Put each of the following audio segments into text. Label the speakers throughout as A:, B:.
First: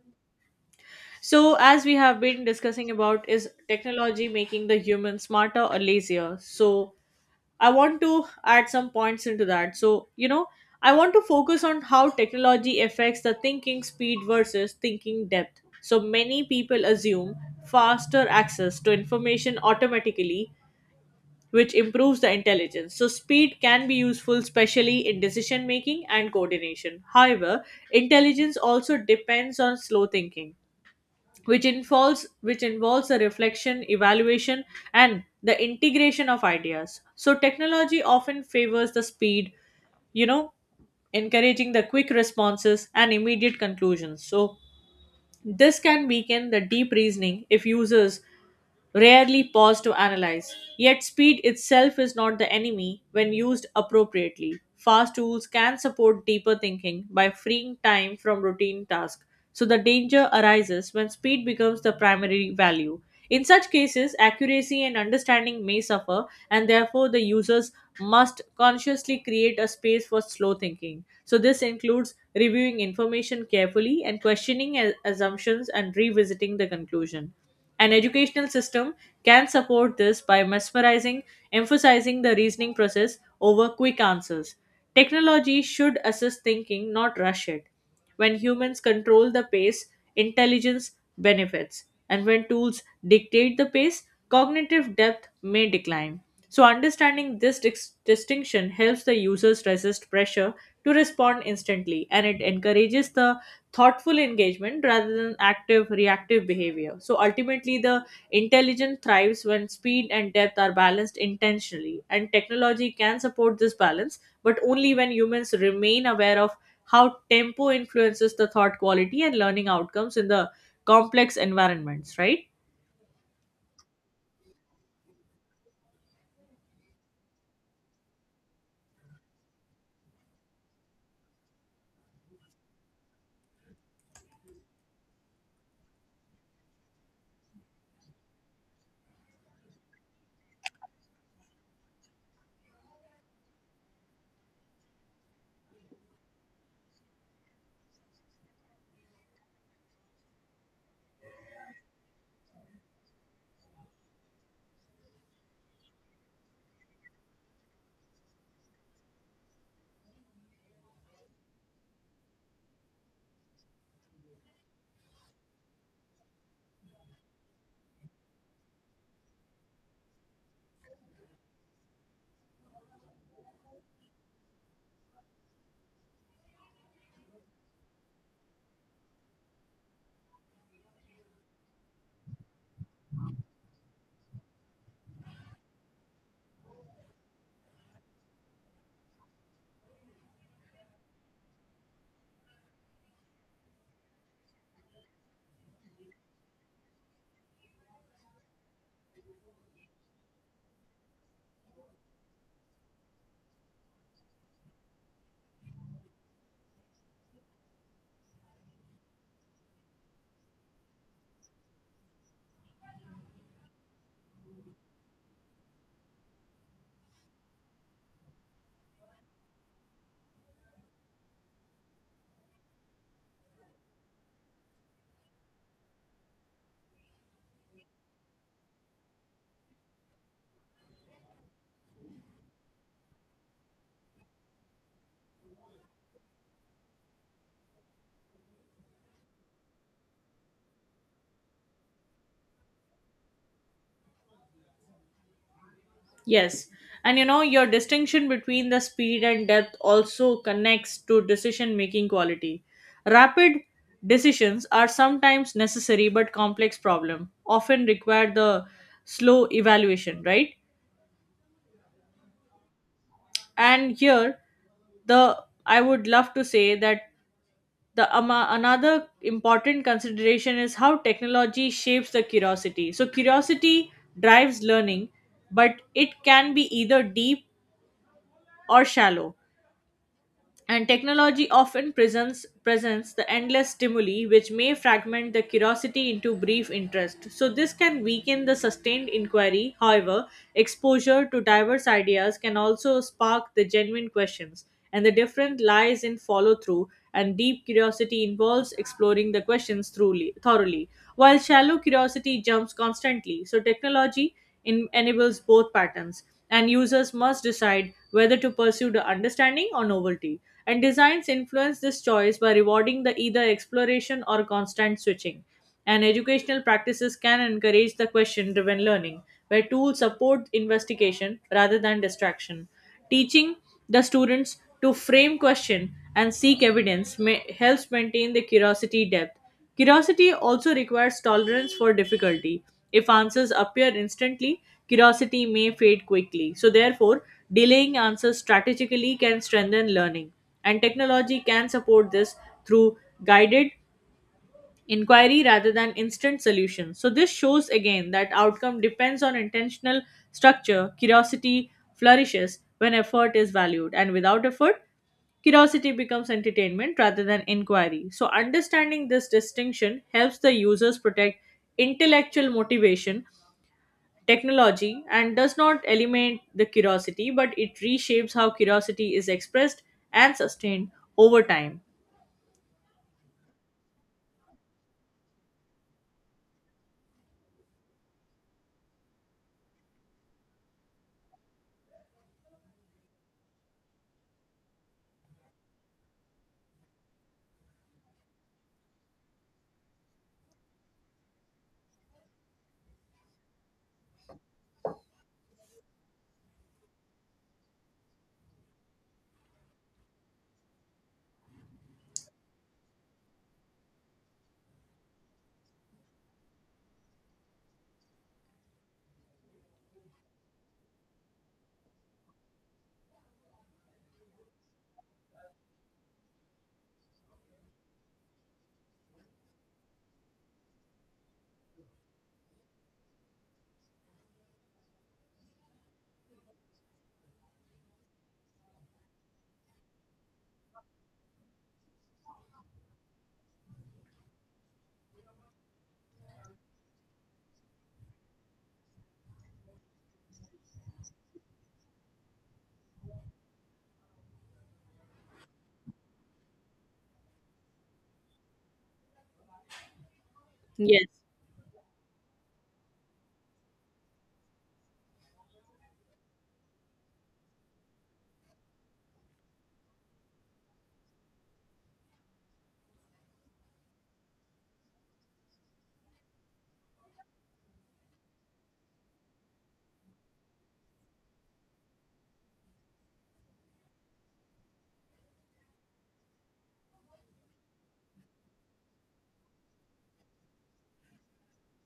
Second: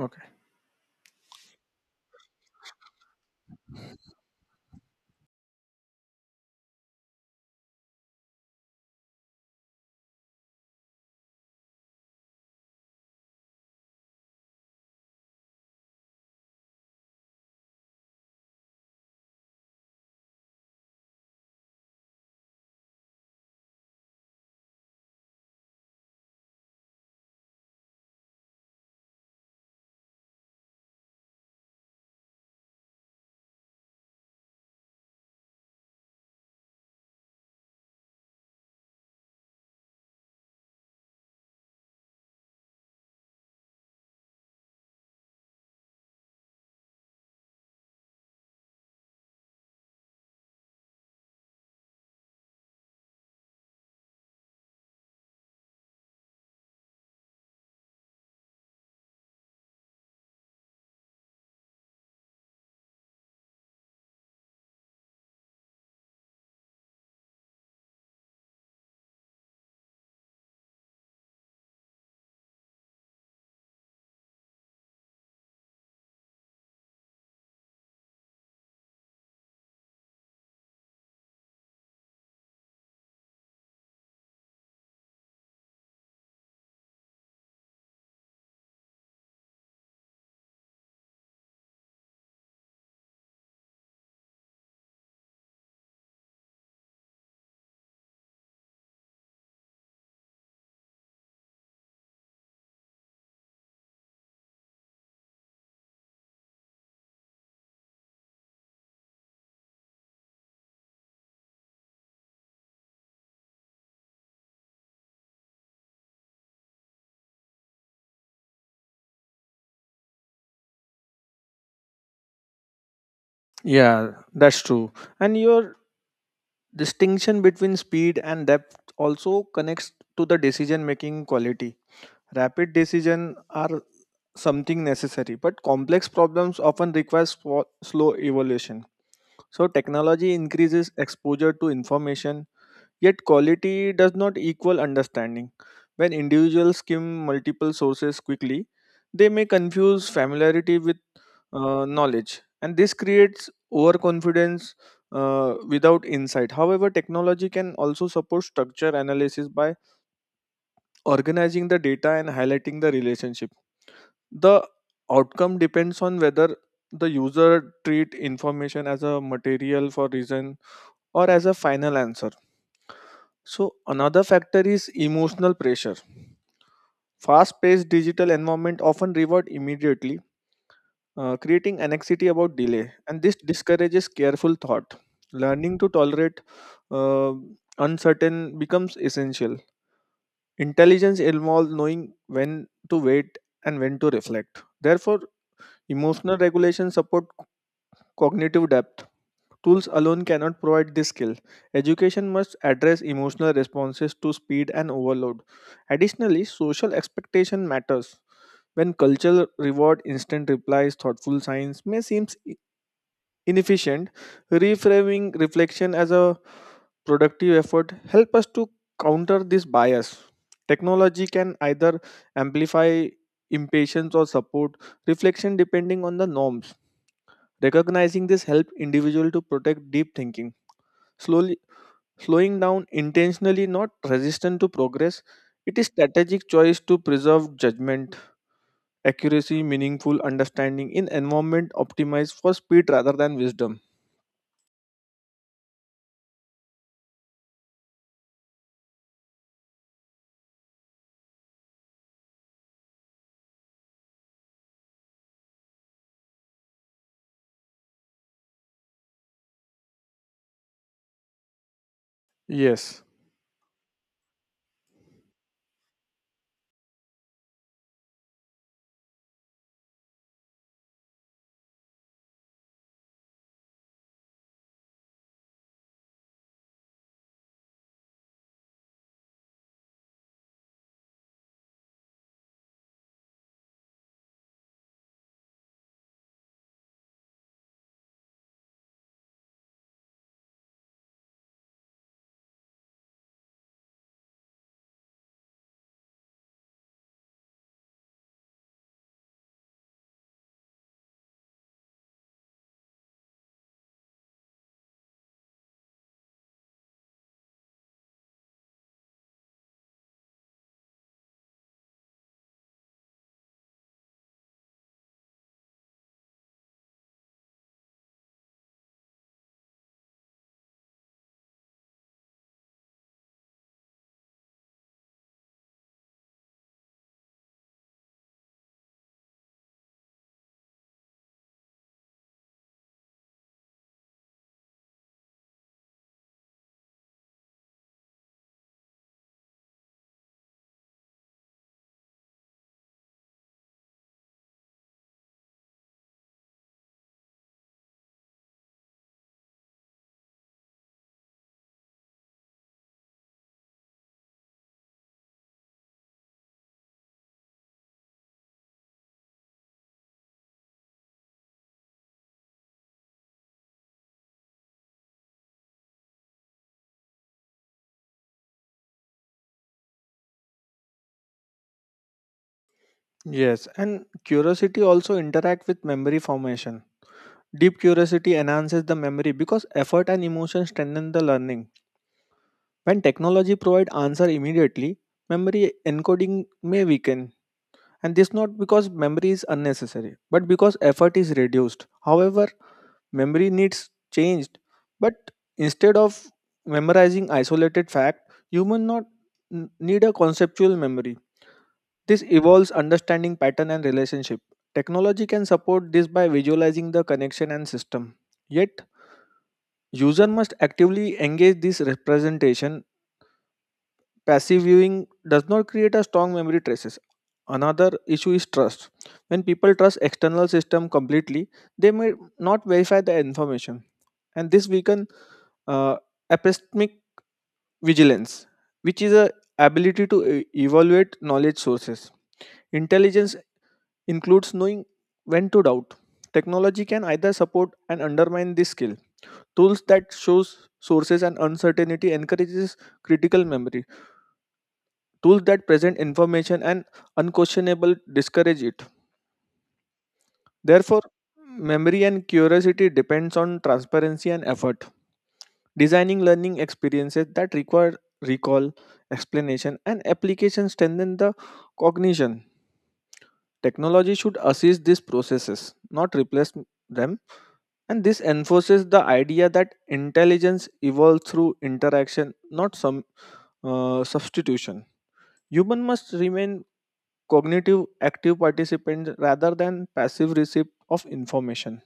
A: Okay.
B: So, as we have been discussing about, is technology making the human smarter or lazier? So, I want to add some points into that. I want to focus on how technology affects the thinking speed versus thinking depth. So, many people assume faster access to information automatically, which improves the intelligence. So, speed can be useful, especially in decision making and coordination. However, intelligence also depends on slow thinking which involves a reflection evaluation and the integration of ideas. So technology often favors the speed, you know encouraging the quick responses and immediate conclusions. So this can weaken the deep reasoning if users rarely pause to analyze. Yet, speed itself is not the enemy when used appropriately. Fast tools can support deeper thinking by freeing time from routine tasks. So, the danger arises when speed becomes the primary value. In such cases, accuracy and understanding may suffer, and therefore the user's must consciously create a space for slow thinking. So, this includes reviewing information carefully and questioning assumptions and revisiting the conclusion. An educational system can support this by emphasizing the reasoning process over quick answers. Technology should assist thinking, not rush it. When humans control the pace, intelligence benefits, and when tools dictate the pace, cognitive depth may decline. So, understanding this distinction helps the users resist pressure to respond instantly, and it encourages the thoughtful engagement rather than active reactive behavior. So, ultimately, the intelligence thrives when speed and depth are balanced intentionally, and technology can support this balance, but only when humans remain aware of how tempo influences the thought quality and learning outcomes in the complex environments, right?
A: Yeah, that's true. And your distinction between speed and depth also connects to the decision making quality. Rapid decision are something necessary, but complex problems often require slow evolution. So technology increases exposure to information, yet quality does not equal understanding. When individuals skim multiple sources quickly, they may confuse familiarity with knowledge, and this creates overconfidence without insight. However, technology can also support structure analysis by organizing the data and highlighting the relationship. The outcome depends on whether the user treat information as a material for reason or as a final answer. So, another factor is emotional pressure. Fast-paced digital environment often reward immediately, creating anxiety about delay, and this discourages careful thought. Learning to tolerate uh, uncertain becomes essential. Intelligence involves knowing when to wait and when to reflect. Therefore, emotional regulation support cognitive depth. Tools alone cannot provide this skill. Education must address emotional responses to speed and overload. Additionally, social expectation matters. When culture reward instant replies, thoughtful science may seem inefficient. Reframing reflection as a productive effort help us to counter this bias. Technology can either amplify impatience or support reflection depending on the norms. Recognizing this helps individual to protect deep thinking. Slowly Slowing down intentionally not resistant to progress. It is strategic choice to preserve judgment, accuracy, meaningful understanding in environment optimized for speed rather than wisdom.
B: Yes. Your distinction between the speed and depth also connects to decision making quality. Rapid decisions are sometimes necessary, but complex problem often require the slow evaluation, right?
A: Yes.
B: And here the I would love to say that the another important consideration is how technology shapes the curiosity. So curiosity drives learning, but it can be either deep or shallow. And technology often presents the endless stimuli which may fragment the curiosity into brief interest. So this can weaken the sustained inquiry. However, exposure to diverse ideas can also spark the genuine questions, and the difference lies in follow through. And deep curiosity involves exploring the questions thoroughly, while shallow curiosity jumps constantly. So technology enables both patterns, and users must decide whether to pursue the understanding or novelty. And designs influence this choice by rewarding the either exploration or constant switching. And educational practices can encourage the question driven learning, where tools support investigation rather than distraction. Teaching the students to frame question and seek evidence may, helps maintain the curiosity depth. Curiosity also requires tolerance for difficulty. If answers appear instantly, curiosity may fade quickly. So, therefore, delaying answers strategically can strengthen learning, and technology can support this through guided inquiry rather than instant solution. So, this shows again that outcome depends on intentional structure. Curiosity flourishes when effort is valued, and without effort, curiosity becomes entertainment rather than inquiry. So, understanding this distinction helps the users protect intellectual motivation. Technology, and does not eliminate the curiosity, but it reshapes how curiosity is expressed and sustained over time.
A: Yes, and curiosity also interact with memory formation. Deep curiosity enhances the memory because effort and emotion strengthen the learning. When technology provide answer immediately, memory encoding may weaken, and this not because memory is unnecessary but because effort is reduced. However, memory needs changed, but instead of memorizing isolated fact, human not n- need a conceptual memory. This evolves understanding pattern and relationship. Technology can support this by visualizing the connection and system, yet user must actively engage this representation. Passive viewing does not create a strong memory traces. Another issue is trust. When people trust external system completely, they may not verify the information, and this weaken uh, epistemic vigilance, which is a ability to evaluate knowledge sources. Intelligence includes knowing when to doubt. Technology can either support and undermine this skill. Tools that shows sources and uncertainty encourages critical memory. Tools that present information and unquestionable discourage it. Therefore,
B: Yes.
A: memory and curiosity depends on transparency and effort. Designing learning experiences that require recall, explanation, and application strengthen the cognition. Technology should assist these processes, not replace them. And this enforces the idea that intelligence evolves through interaction, not some substitution. Human must remain cognitive active participants rather than passive receipt of information.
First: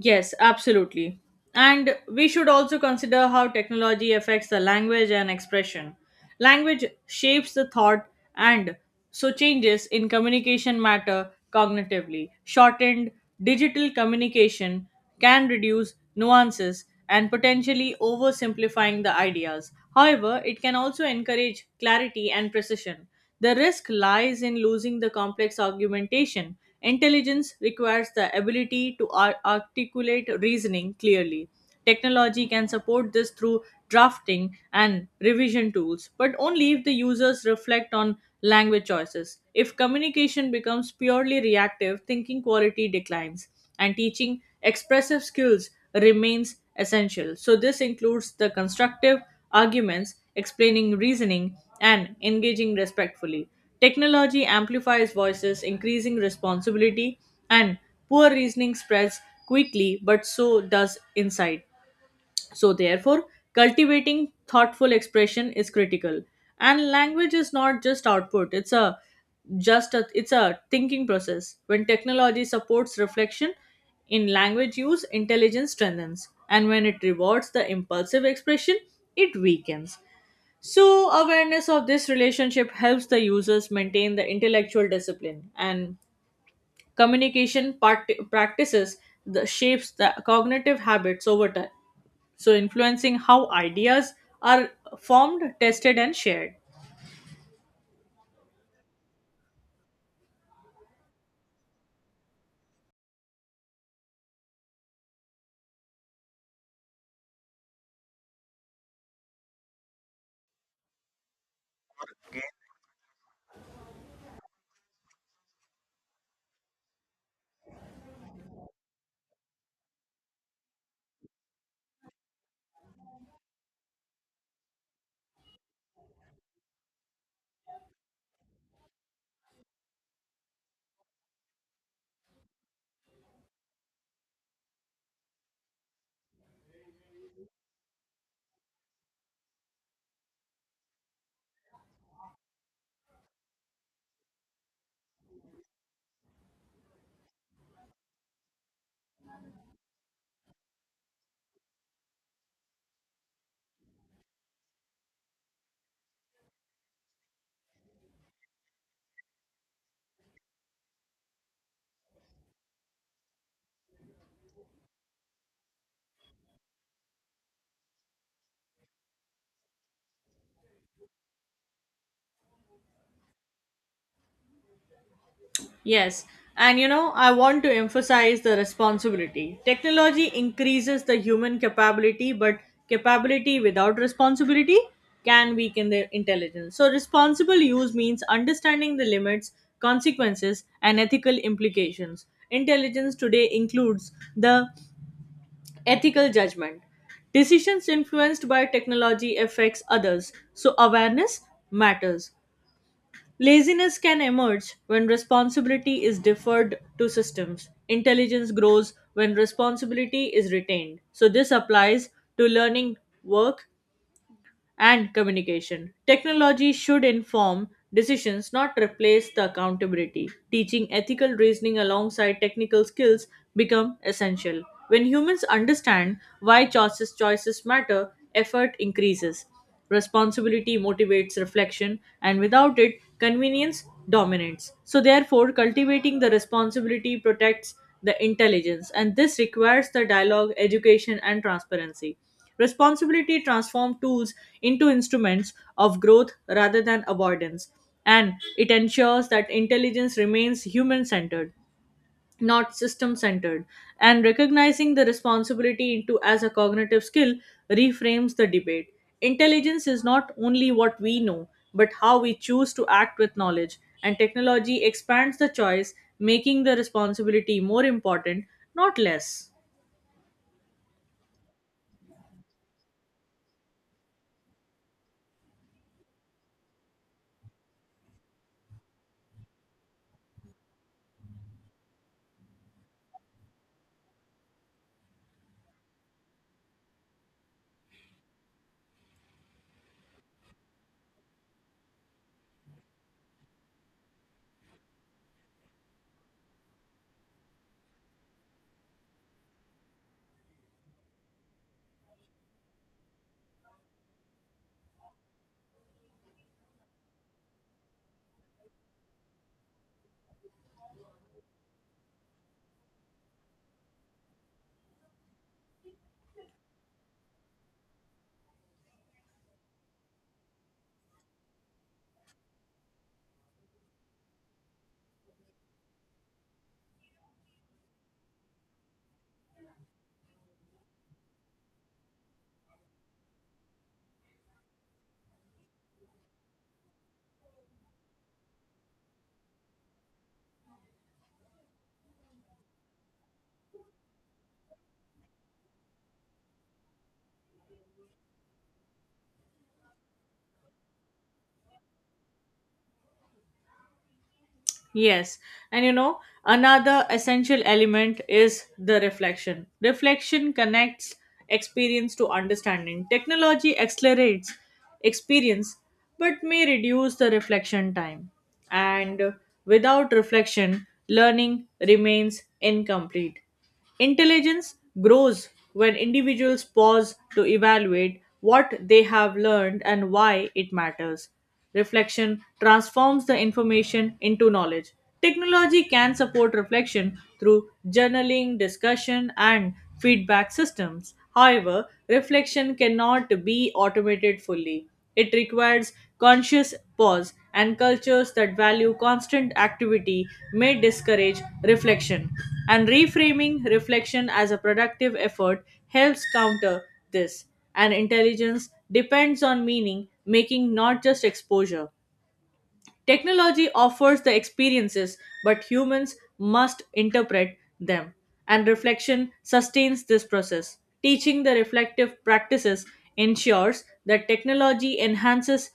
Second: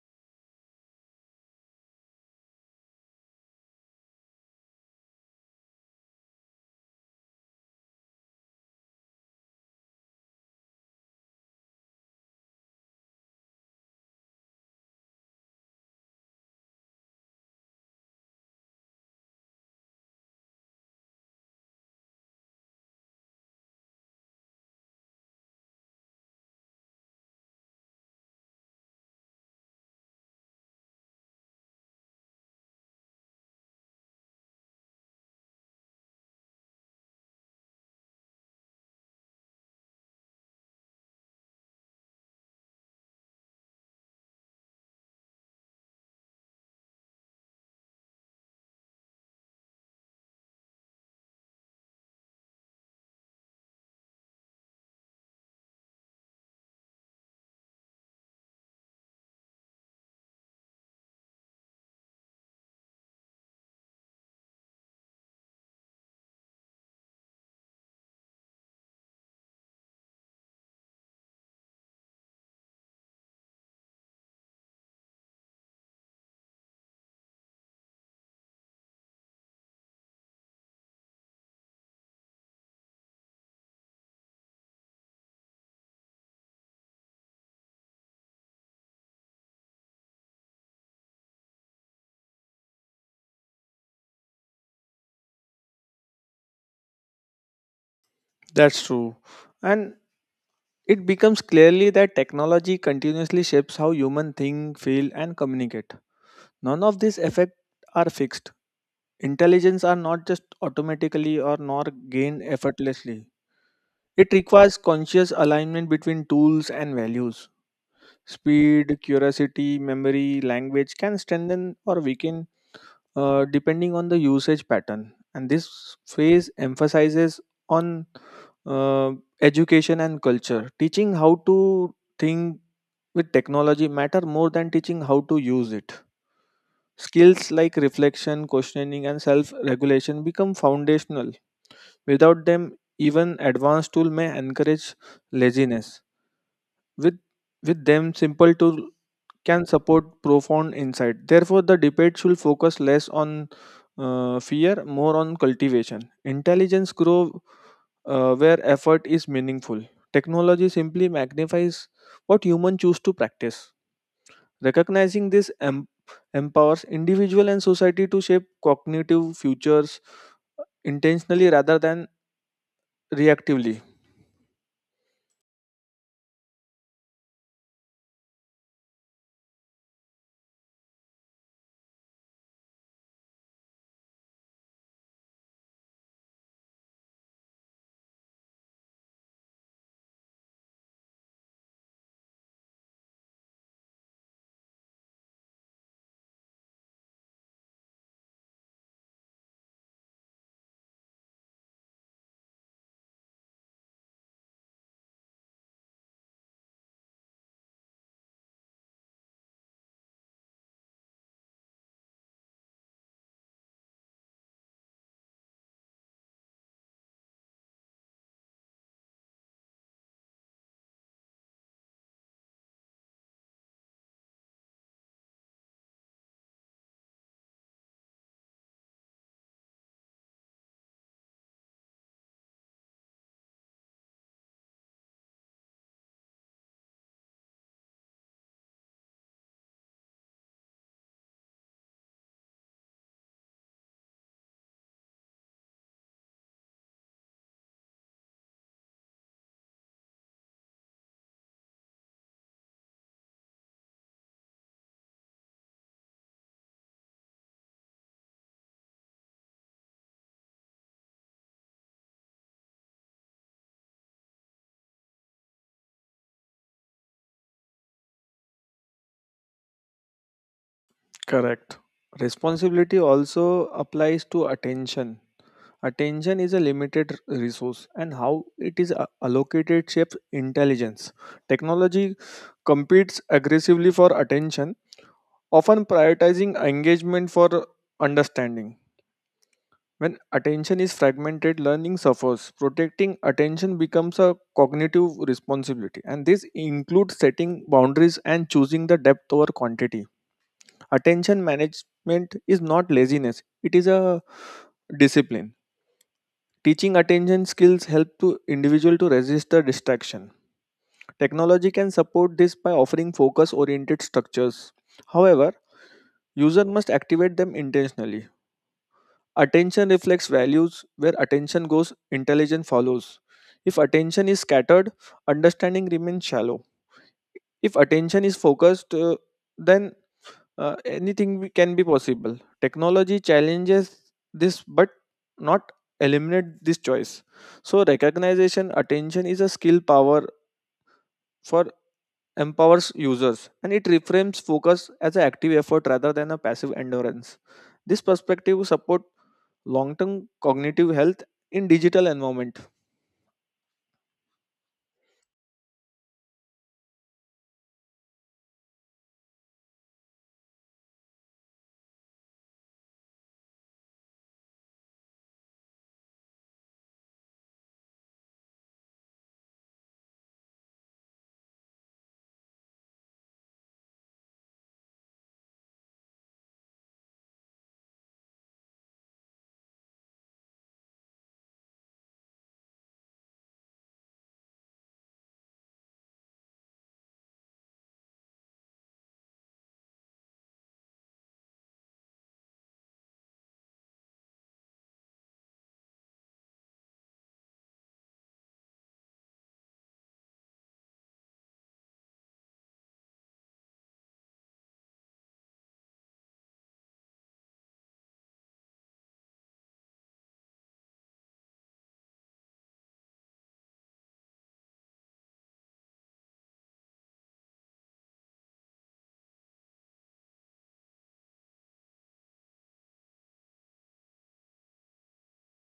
B: Yes, absolutely. And we should also consider how technology affects the language and expression. Language shapes the thought, and so changes in communication matter cognitively. Shortened digital communication can reduce nuances and potentially oversimplifying the ideas. However, it can also encourage clarity and precision. The risk lies in losing the complex argumentation. Intelligence requires the ability to articulate reasoning clearly. Technology can support this through drafting and revision tools, but only if the users reflect on language choices. If communication becomes purely reactive, thinking quality declines, and teaching expressive skills remains essential. So, this includes the constructive arguments, explaining reasoning, and engaging respectfully. Technology amplifies voices, increasing responsibility, and poor reasoning spreads quickly, but so does insight. So, therefore, cultivating thoughtful expression is critical. And language is not just output, it's a thinking process. When technology supports reflection in language use, intelligence strengthens. And when it rewards the impulsive expression, it weakens. So, awareness of this relationship helps the users maintain the intellectual discipline, and communication practices the shapes the cognitive habits over time, so influencing how ideas are formed, tested, and shared.
A: That's true. And it becomes clearly that technology continuously shapes how humans think, feel, and communicate. None of these effects are fixed. Intelligence are not just automatically or nor gained effortlessly. It requires conscious alignment between tools and values. Speed, curiosity, memory, language can strengthen or weaken depending on the usage pattern. And this phase emphasizes on uh, education and culture. Teaching how to think with technology matter more than teaching how to use it. Skills like reflection, questioning, and self regulation become foundational. Without them, even advanced tool may encourage laziness. with with them, simple tool can support profound insight. Therefore, the debate should focus less on fear, more on cultivation. Intelligence grow where effort is meaningful. Technology simply magnifies what humans choose to practice. Recognizing this empowers individual and society to shape cognitive futures intentionally rather than reactively.
B: Yes, I want to emphasize the responsibility. Technology increases the human capability, but capability without responsibility can weaken the intelligence. So, responsible use means understanding the limits, consequences, and ethical implications. Intelligence today includes the ethical judgment. Decisions influenced by technology affects others, so awareness matters. Laziness can emerge when responsibility is deferred to systems. Intelligence grows when responsibility is retained. So this applies to learning, work and communication. Technology should inform decisions, not replace the accountability. Teaching ethical reasoning alongside technical skills become essential. When humans understand why choices matter, effort increases. Responsibility motivates reflection, and without it, convenience dominates. So, therefore, cultivating the responsibility protects the intelligence, and this requires the dialogue, education, and transparency. Responsibility transforms tools into instruments of growth rather than avoidance, and it ensures that intelligence remains human centered, not system centered. And recognizing the responsibility into as a cognitive skill reframes the debate. Intelligence is not only what we know, but how we choose to act with knowledge, and technology expands the choice, making the responsibility more important, not less.
A: Correct. Responsibility also applies to attention. Attention is a limited resource, and how it is allocated shapes intelligence. Technology competes aggressively for attention, often prioritizing engagement for understanding. When attention is fragmented, learning suffers. Protecting attention becomes a cognitive responsibility, and this includes setting boundaries and choosing the depth over quantity. Attention management is not laziness, it is a discipline. Teaching attention skills help to individual to resist the distraction. Technology can support this by offering focus-oriented structures. However, user must activate them intentionally. Attention reflects values. Where attention goes, intelligence follows. If attention is scattered, understanding remains shallow. If attention is focused, then anything can be possible. Technology challenges this, but not eliminate this choice. So recognition attention is a skill power for empowers users, and it reframes focus as an active effort rather than a passive endurance. This perspective support long-term cognitive health in digital environment.
B: Yes, Another essential element is the reflection. Reflection connects experience to understanding. Technology accelerates experience but may reduce the reflection time. And without reflection, learning remains incomplete. Intelligence grows when individuals pause to evaluate what they have learned and why it matters. Reflection transforms the information into knowledge. Technology can support reflection through journaling, discussion, and feedback systems. However, reflection cannot be automated fully. It requires conscious pause, and cultures that value constant activity may discourage reflection. And reframing reflection as a productive effort helps counter this. And intelligence depends on meaning making, not just exposure. Technology offers the experiences, but humans must interpret them. And reflection sustains this process. Teaching the reflective practices ensures that technology enhances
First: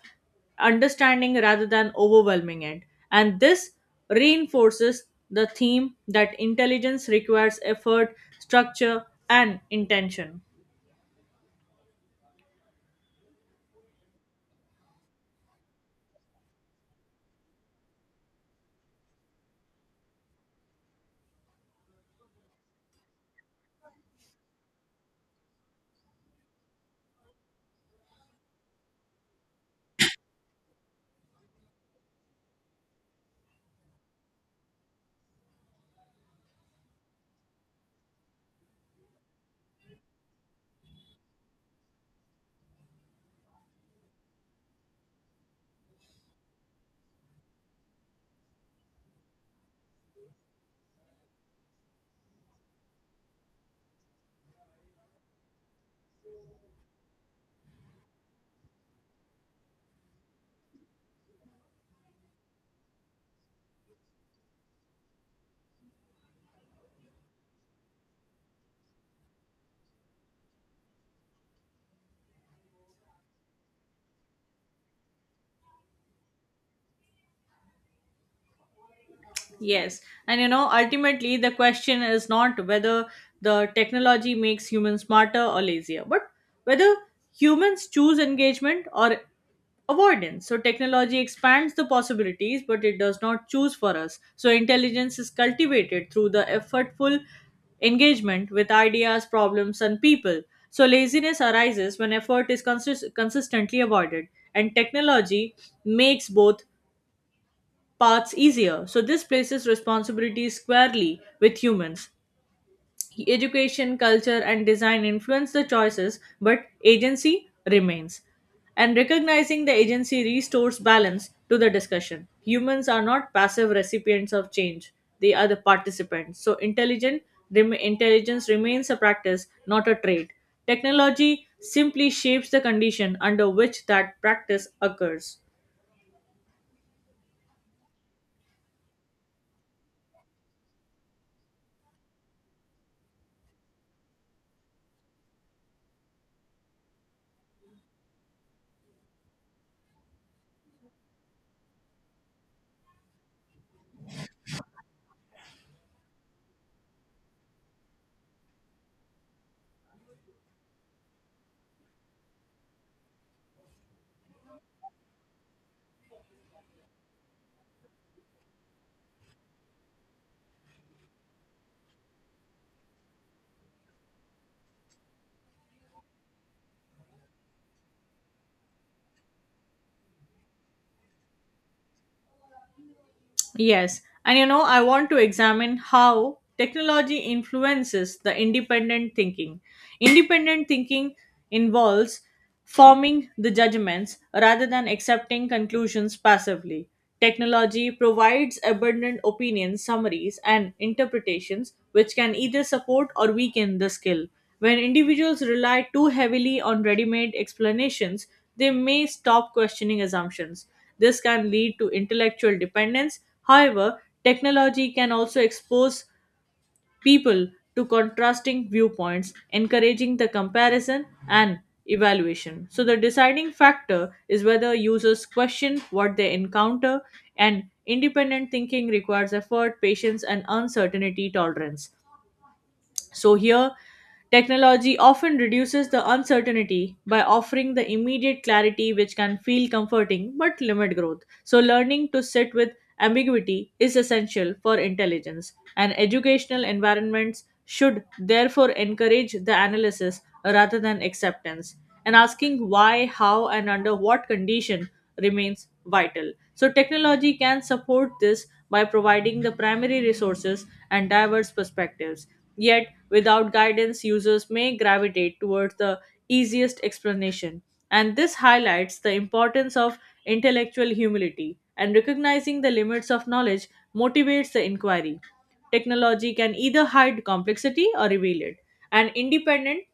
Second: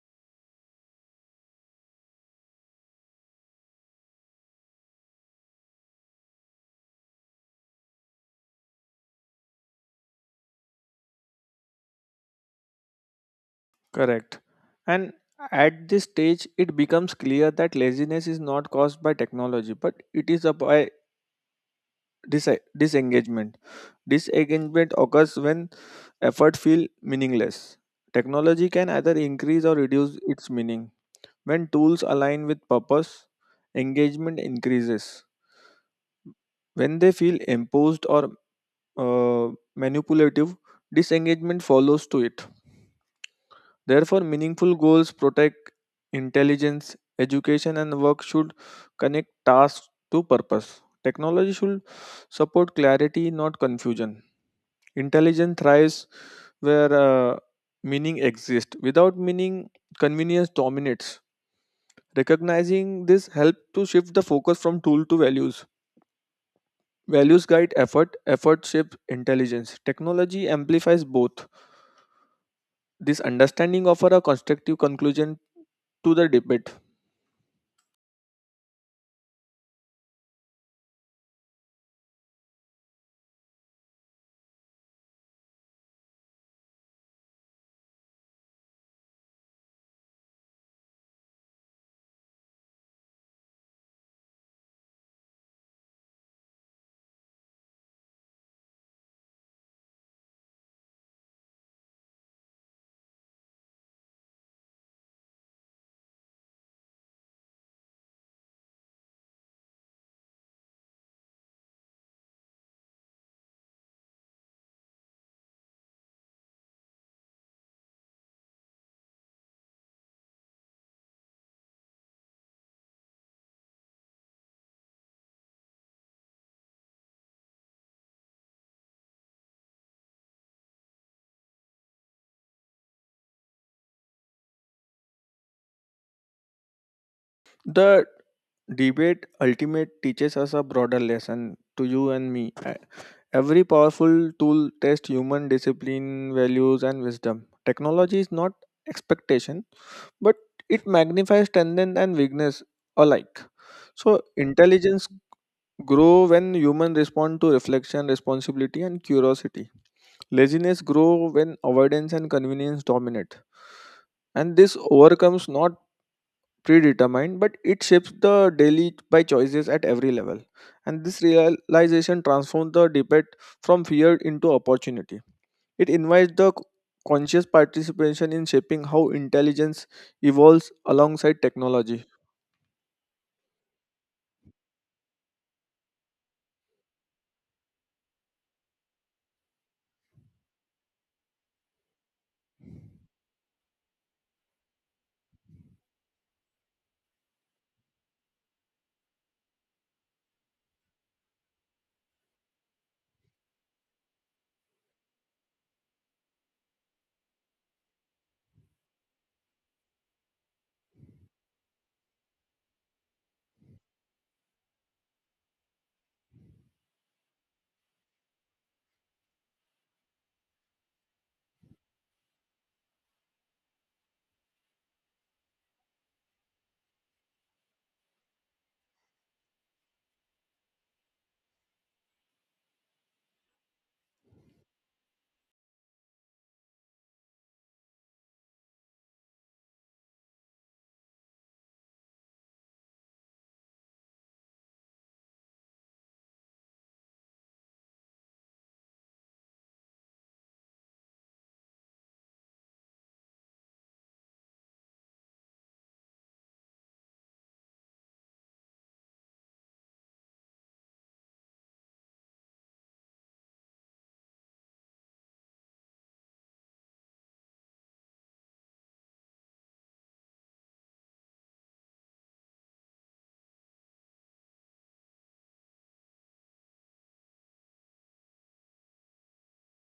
B: understanding rather than overwhelming it. And this reinforces the theme that intelligence requires effort, structure, and intention.
A: Correct. And at this stage, it becomes clear that laziness is not caused by technology, but it is by disengagement. Disengagement occurs when effort feels meaningless. Technology can either increase or reduce its meaning. When tools align with purpose, engagement increases. When they feel imposed or manipulative, disengagement follows to it. Therefore, meaningful goals protect intelligence, education, and work should connect tasks to purpose. Technology should support clarity, not confusion. Intelligence thrives where meaning exists. Without meaning, convenience dominates. Recognizing this helps to shift the focus from tool to values. Values guide effort, effort shapes intelligence. Technology amplifies both. This understanding offers a constructive conclusion to the debate.
B: Yes. Ultimately, the question is not whether the technology makes humans smarter or lazier, but whether humans choose engagement or avoidance. So, technology expands the possibilities, but it does not choose for us. So, intelligence is cultivated through the effortful engagement with ideas, problems, and people. So, laziness arises when effort is consistently avoided, and technology makes both paths easier. So, this places responsibility squarely with humans. Education, culture, and design influence the choices, but agency remains. And recognizing the agency restores balance to the discussion. Humans are not passive recipients of change, they are the participants. So, intelligence remains a practice, not a trait. Technology simply shapes the condition under which that practice occurs.
A: The debate ultimate teaches us a broader lesson to you and me. Every powerful tool tests human discipline, values, and wisdom. Technology is not expectation, but it magnifies strength and weakness alike. So intelligence grow when human respond to reflection, responsibility, and curiosity. Laziness grow when avoidance and convenience dominate. And this overcomes not predetermined, but it shapes the daily by choices at every level. And this realization transforms the debate from fear into opportunity. It invites the conscious participation in shaping how intelligence evolves alongside technology.
B: I want to examine how technology influences the independent thinking. Independent thinking involves forming the judgments rather than accepting conclusions passively. Technology provides abundant opinions, summaries, and interpretations which can either support or weaken the skill. When individuals rely too heavily on ready made explanations, they may stop questioning assumptions. This can lead to intellectual dependence. However, technology can also expose people to contrasting viewpoints, encouraging the comparison and evaluation. So, the deciding factor is whether users question what they encounter, and independent thinking requires effort, patience, and uncertainty tolerance. So, here, technology often reduces the uncertainty by offering the immediate clarity, which can feel comforting but limit growth. So, learning to sit with ambiguity is essential for intelligence, and educational environments should therefore encourage the analysis rather than acceptance. And asking why, how, and under what condition remains vital. So, technology can support this by providing the primary resources and diverse perspectives. Yet, without guidance, users may gravitate towards the easiest explanation. And this highlights the importance of intellectual humility, and recognizing the limits of knowledge motivates the inquiry. Technology can either hide complexity or reveal it. An independent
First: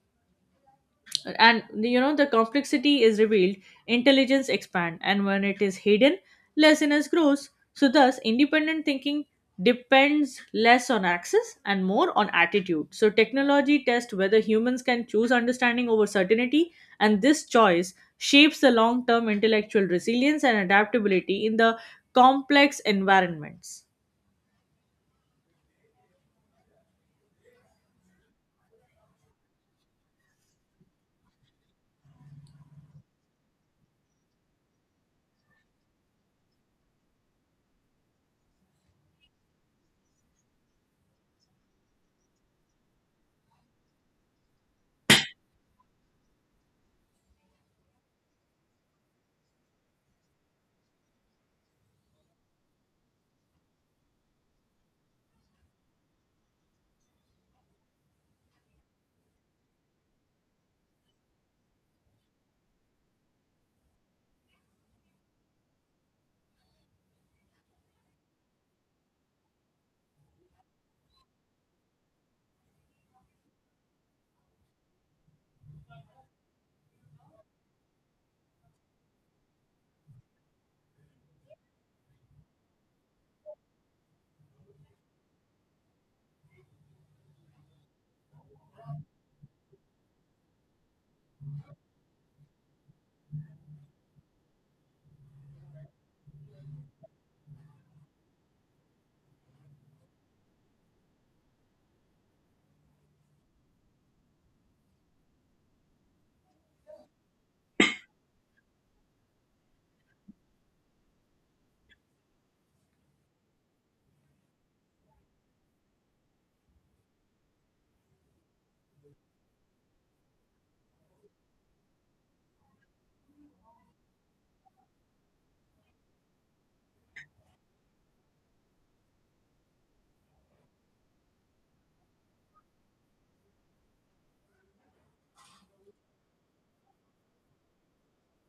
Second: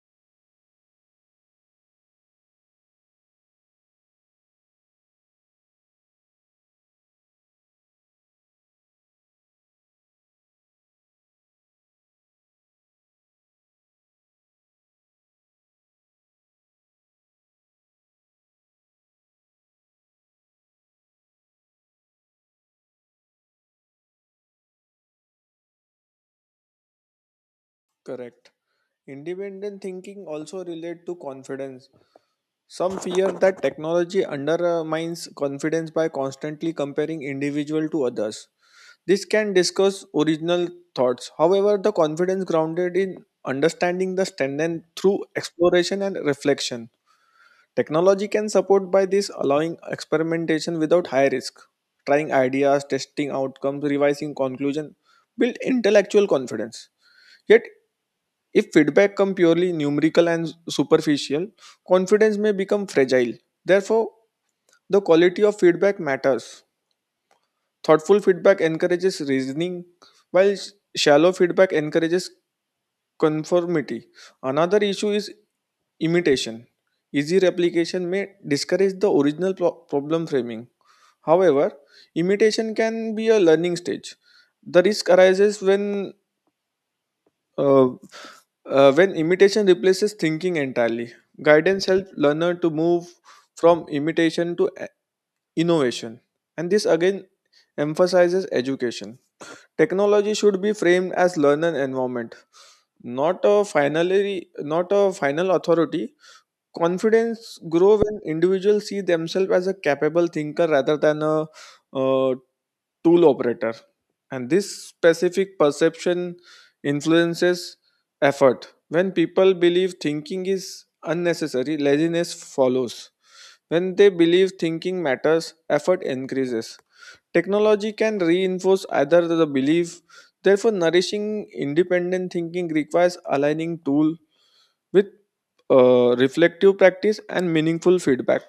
B: and you know the complexity is revealed, intelligence expand, and when it is hidden, laziness grows. So thus independent thinking depends less on access and more on attitude. So technology tests whether humans can choose understanding over certainty, and this choice shapes the long term intellectual resilience and adaptability in the complex environments.
A: Correct. Independent thinking also relates to confidence. Some fear that technology undermines confidence by constantly comparing individual to others. This can discuss original thoughts. However, the confidence grounded in understanding the strength through exploration and reflection. Technology can support by this allowing experimentation without high risk. Trying ideas, testing outcomes, revising conclusion, build intellectual confidence. Yet if feedback come purely numerical and superficial, confidence may become fragile. Therefore, the quality of feedback matters. Thoughtful feedback encourages reasoning, while shallow feedback encourages conformity. Another issue is imitation. Easy replication may discourage the original problem framing. However, imitation can be a learning stage. The risk arises uh, when imitation replaces thinking entirely. Guidance helps learner to move from imitation to innovation, and this again emphasizes education. Technology should be framed as learner environment, not a finally not a final authority. Confidence grow when individuals see themselves as a capable thinker rather than a uh, tool operator, and this specific perception influences effort. When people believe thinking is unnecessary, laziness follows. When they believe thinking matters, effort increases. Technology can reinforce either the belief. Therefore, nourishing independent thinking requires aligning tool with reflective practice and meaningful feedback.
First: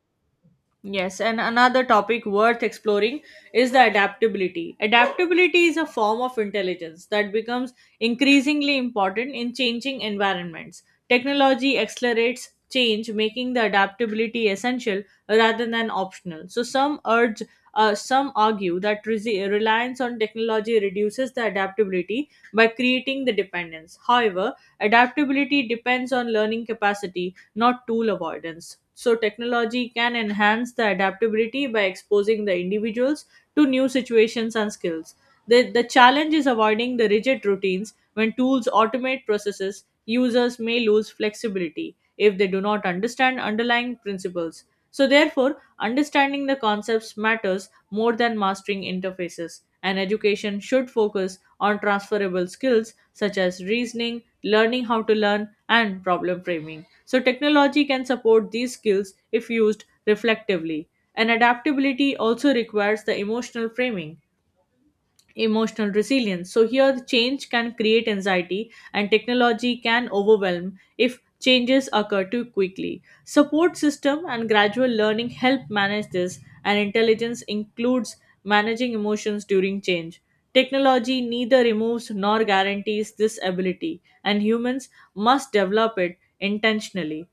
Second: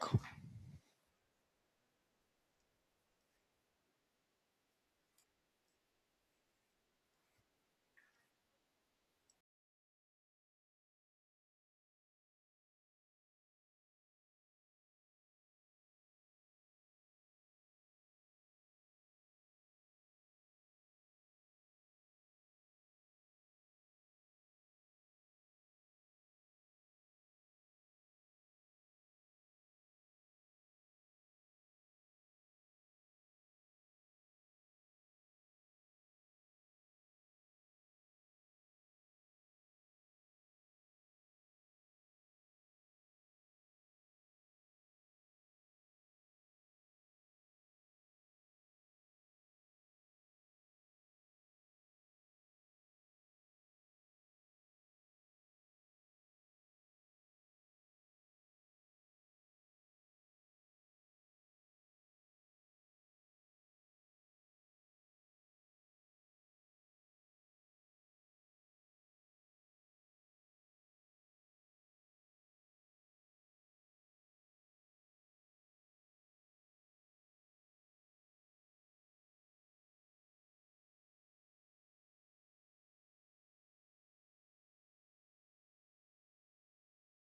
B: Yes, and another topic worth exploring is the adaptability. Adaptability is a form of intelligence that becomes increasingly important in changing environments. Technology accelerates change, making the adaptability essential rather than optional. So some argue that reliance on technology reduces the adaptability by creating the dependence. However, adaptability depends on learning capacity, not tool avoidance. So, technology can enhance the adaptability by exposing the individuals to new situations and skills. The challenge is avoiding the rigid routines. When tools automate processes, users may lose flexibility if they do not understand underlying principles. So, therefore, understanding the concepts matters more than mastering interfaces, and education should focus on transferable skills such as reasoning, learning how to learn, and problem framing. So, technology can support these skills if used reflectively. And adaptability also requires emotional resilience. So, here the change can create anxiety, and technology can overwhelm if changes occur too quickly. Support system and gradual learning help manage this, and intelligence includes managing emotions during change. Technology neither removes nor guarantees this ability, and humans must develop it intentionally.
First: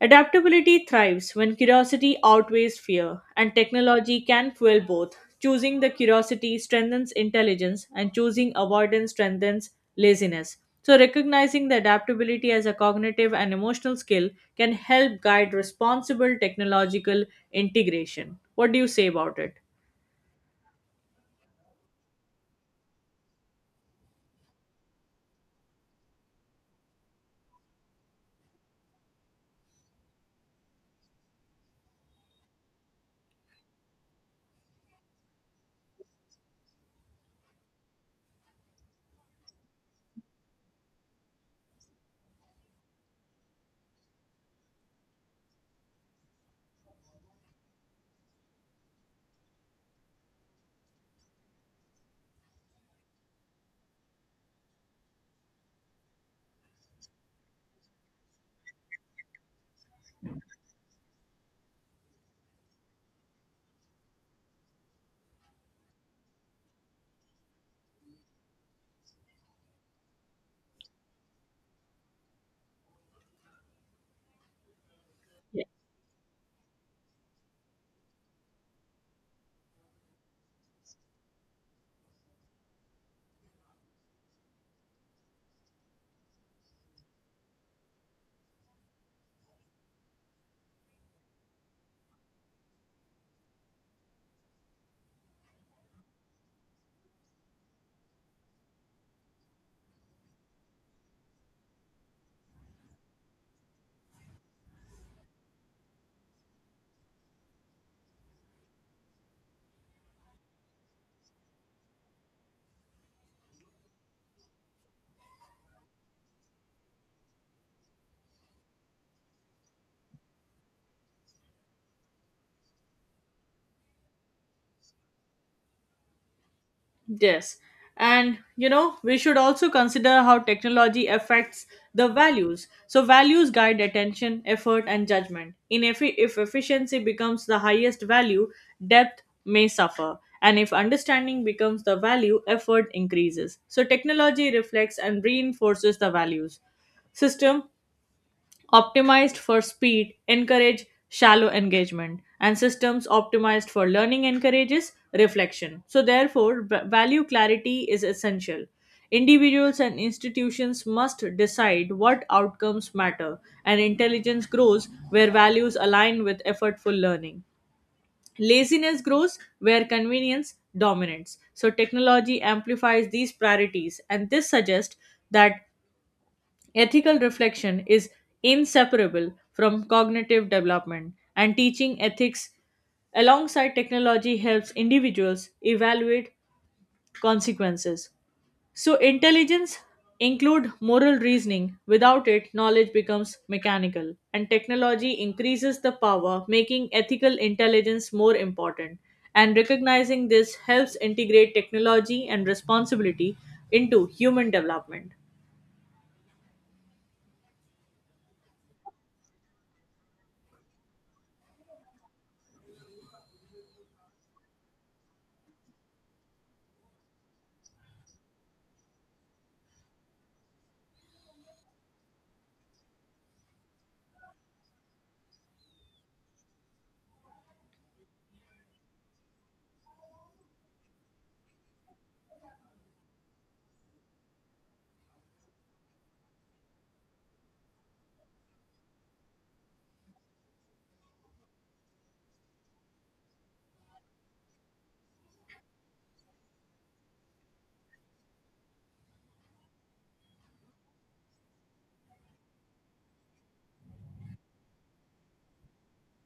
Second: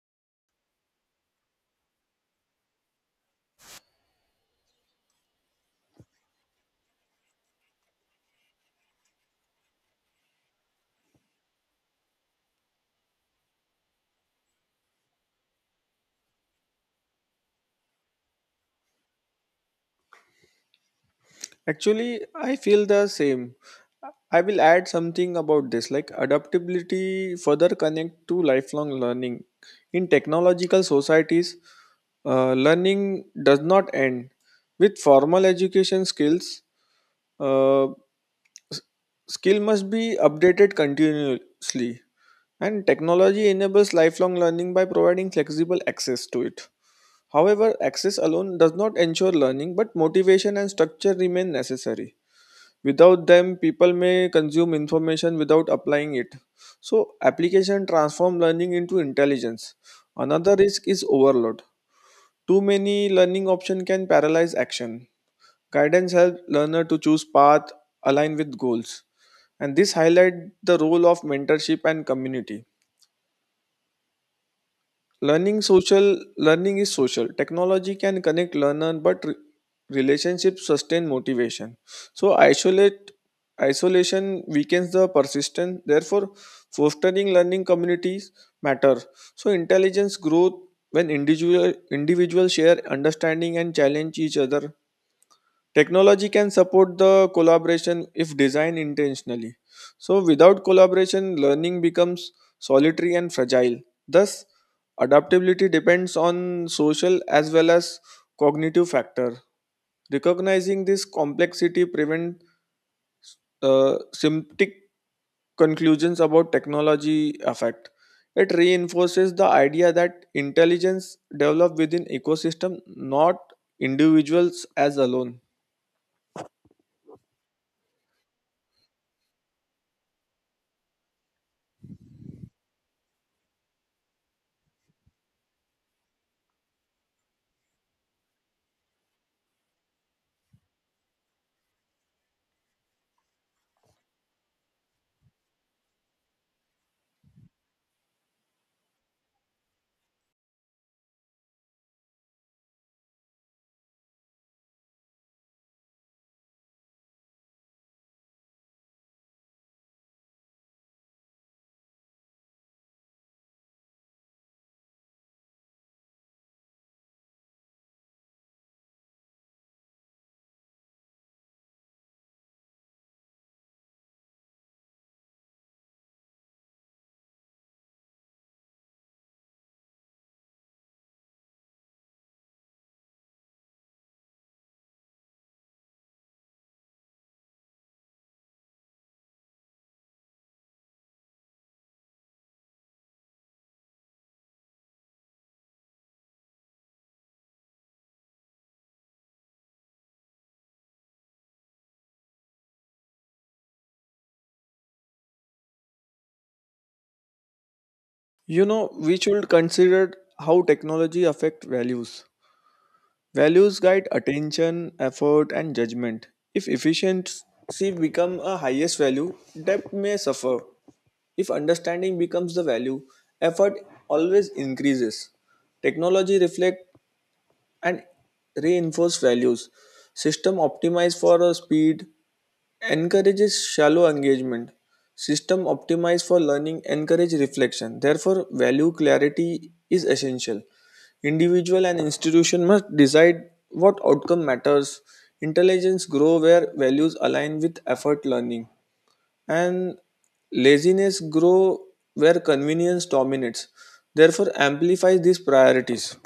B: Adaptability thrives when curiosity outweighs fear, and technology can fuel both. Choosing the curiosity strengthens intelligence, and choosing avoidance strengthens laziness. So, recognizing the adaptability as a cognitive and emotional skill can help guide responsible technological integration. What do you say about it?
A: Actually, I feel the same. I will add something about this like adaptability further connect to lifelong learning. In technological societies, learning does not end. With formal education skills, uh, s- skill must be updated continuously. And technology enables lifelong learning by providing flexible access to it. However, access alone does not ensure learning, but motivation and structure remain necessary. Without them, people may consume information without applying it. So, application transform learning into intelligence. Another risk is overload. Too many learning options can paralyze action. Guidance helps learner to choose path aligned with goals. And this highlight the role of mentorship and community. Learning social learning is social. Technology can connect learner, but relationships sustain motivation. So isolate isolation weakens the persistence. Therefore, fostering learning communities matter. So intelligence growth when individuals share understanding and challenge each other. Technology can support the collaboration if designed intentionally. So, without collaboration, learning becomes solitary and fragile. Thus, adaptability depends on social as well as cognitive factor. Recognizing this complexity prevents simplistic conclusions about technology effect. It reinforces the idea that intelligence develops within ecosystem, not individuals as alone.
B: Yes. We should also consider how technology affects the values. So, values guide attention, effort, and judgment. If efficiency becomes the highest value, depth may suffer. And if understanding becomes the value, effort increases. So, technology reflects and reinforces the values. System optimized for speed encourage shallow engagement, and systems optimized for learning encourages reflection. So therefore value clarity is essential. Individuals and institutions must decide what outcomes matter, and intelligence grows where values align with effortful learning. Laziness grows where convenience dominates, so technology amplifies these priorities. And this suggests that ethical reflection is inseparable from cognitive development, and teaching ethics alongside technology helps individuals evaluate consequences. So, intelligence include moral reasoning. Without it, knowledge becomes mechanical, and technology increases the power, making ethical intelligence more important. And recognizing this helps integrate technology and responsibility into human development.
A: You know, we should consider how technology affect values. Values guide attention, effort, and judgment. If efficiency become a highest value, depth may suffer. If understanding becomes the value, effort always increases. Technology reflect and reinforce values. System optimized for speed encourages shallow engagement. System optimized for learning encourage reflection. Therefore, value clarity is essential. Individual and institution must decide what outcome matters. Intelligence grow where values align with effort learning, and laziness grow where convenience dominates. Therefore, amplifies these priorities.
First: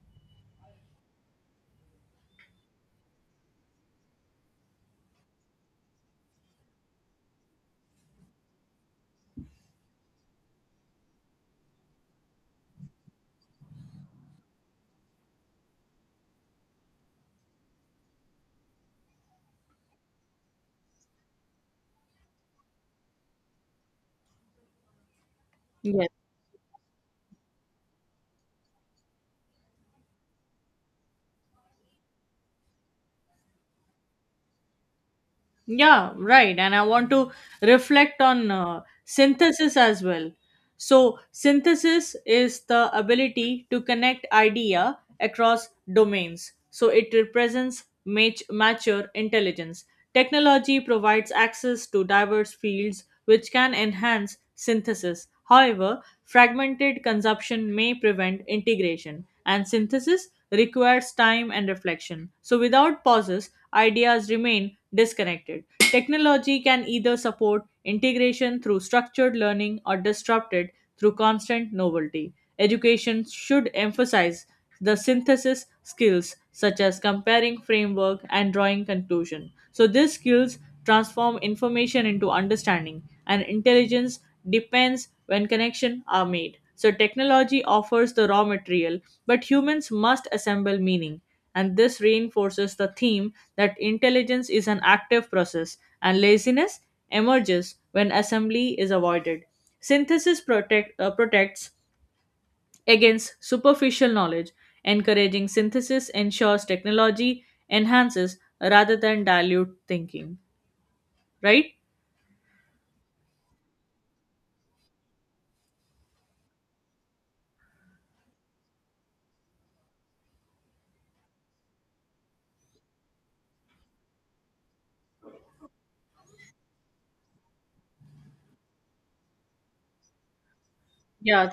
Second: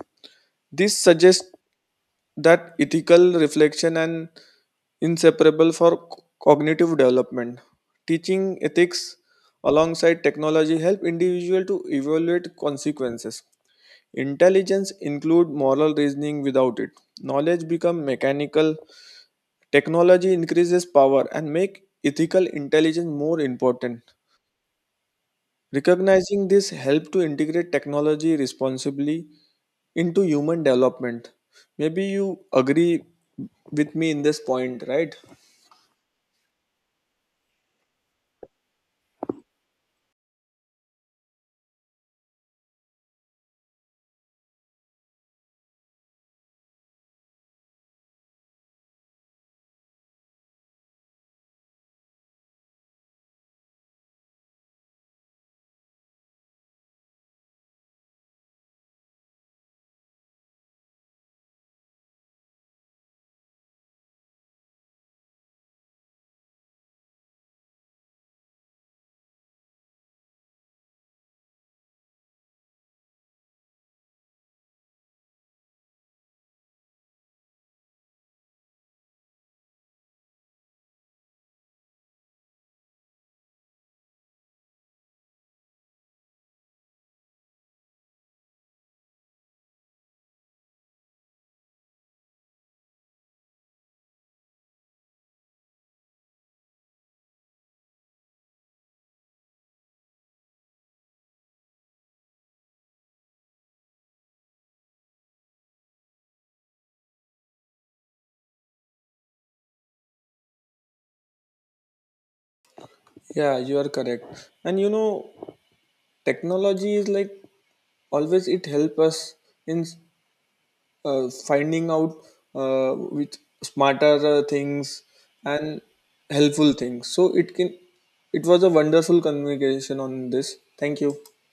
A: This suggests that ethical reflection and inseparable for cognitive development. Teaching ethics alongside technology help individual to evaluate consequences. Intelligence include moral reasoning. Without it, knowledge become mechanical. Technology increases power and make ethical intelligence more important.
B: Yes.
A: Recognizing this help to integrate technology responsibly into human development. Maybe you agree with me in this point, right?
B: Yeah, right. And I want to reflect on synthesis as well. So, synthesis is the ability to connect idea across domains. So, it represents mature intelligence. Technology provides access to diverse fields which can enhance synthesis. However, fragmented consumption may prevent integration, and synthesis requires time and reflection. So, without pauses, ideas remain disconnected. Technology can either support integration through structured learning or disrupt it through constant novelty. Education should emphasize the synthesis skills such as comparing framework and drawing conclusion. So these skills transform information into understanding, and intelligence depends when connection are made. So technology offers the raw material, but humans must assemble meaning. And this reinforces the theme that intelligence is an active process, and laziness emerges when assembly is avoided. Synthesis protects against superficial knowledge. Encouraging synthesis ensures technology enhances rather than dilute thinking. Right?
A: Yeah, you are correct. And you know, technology is like always it help us in finding out with smarter things and helpful things. So it can it was a wonderful communication on this. Thank you.
B: Yeah, thank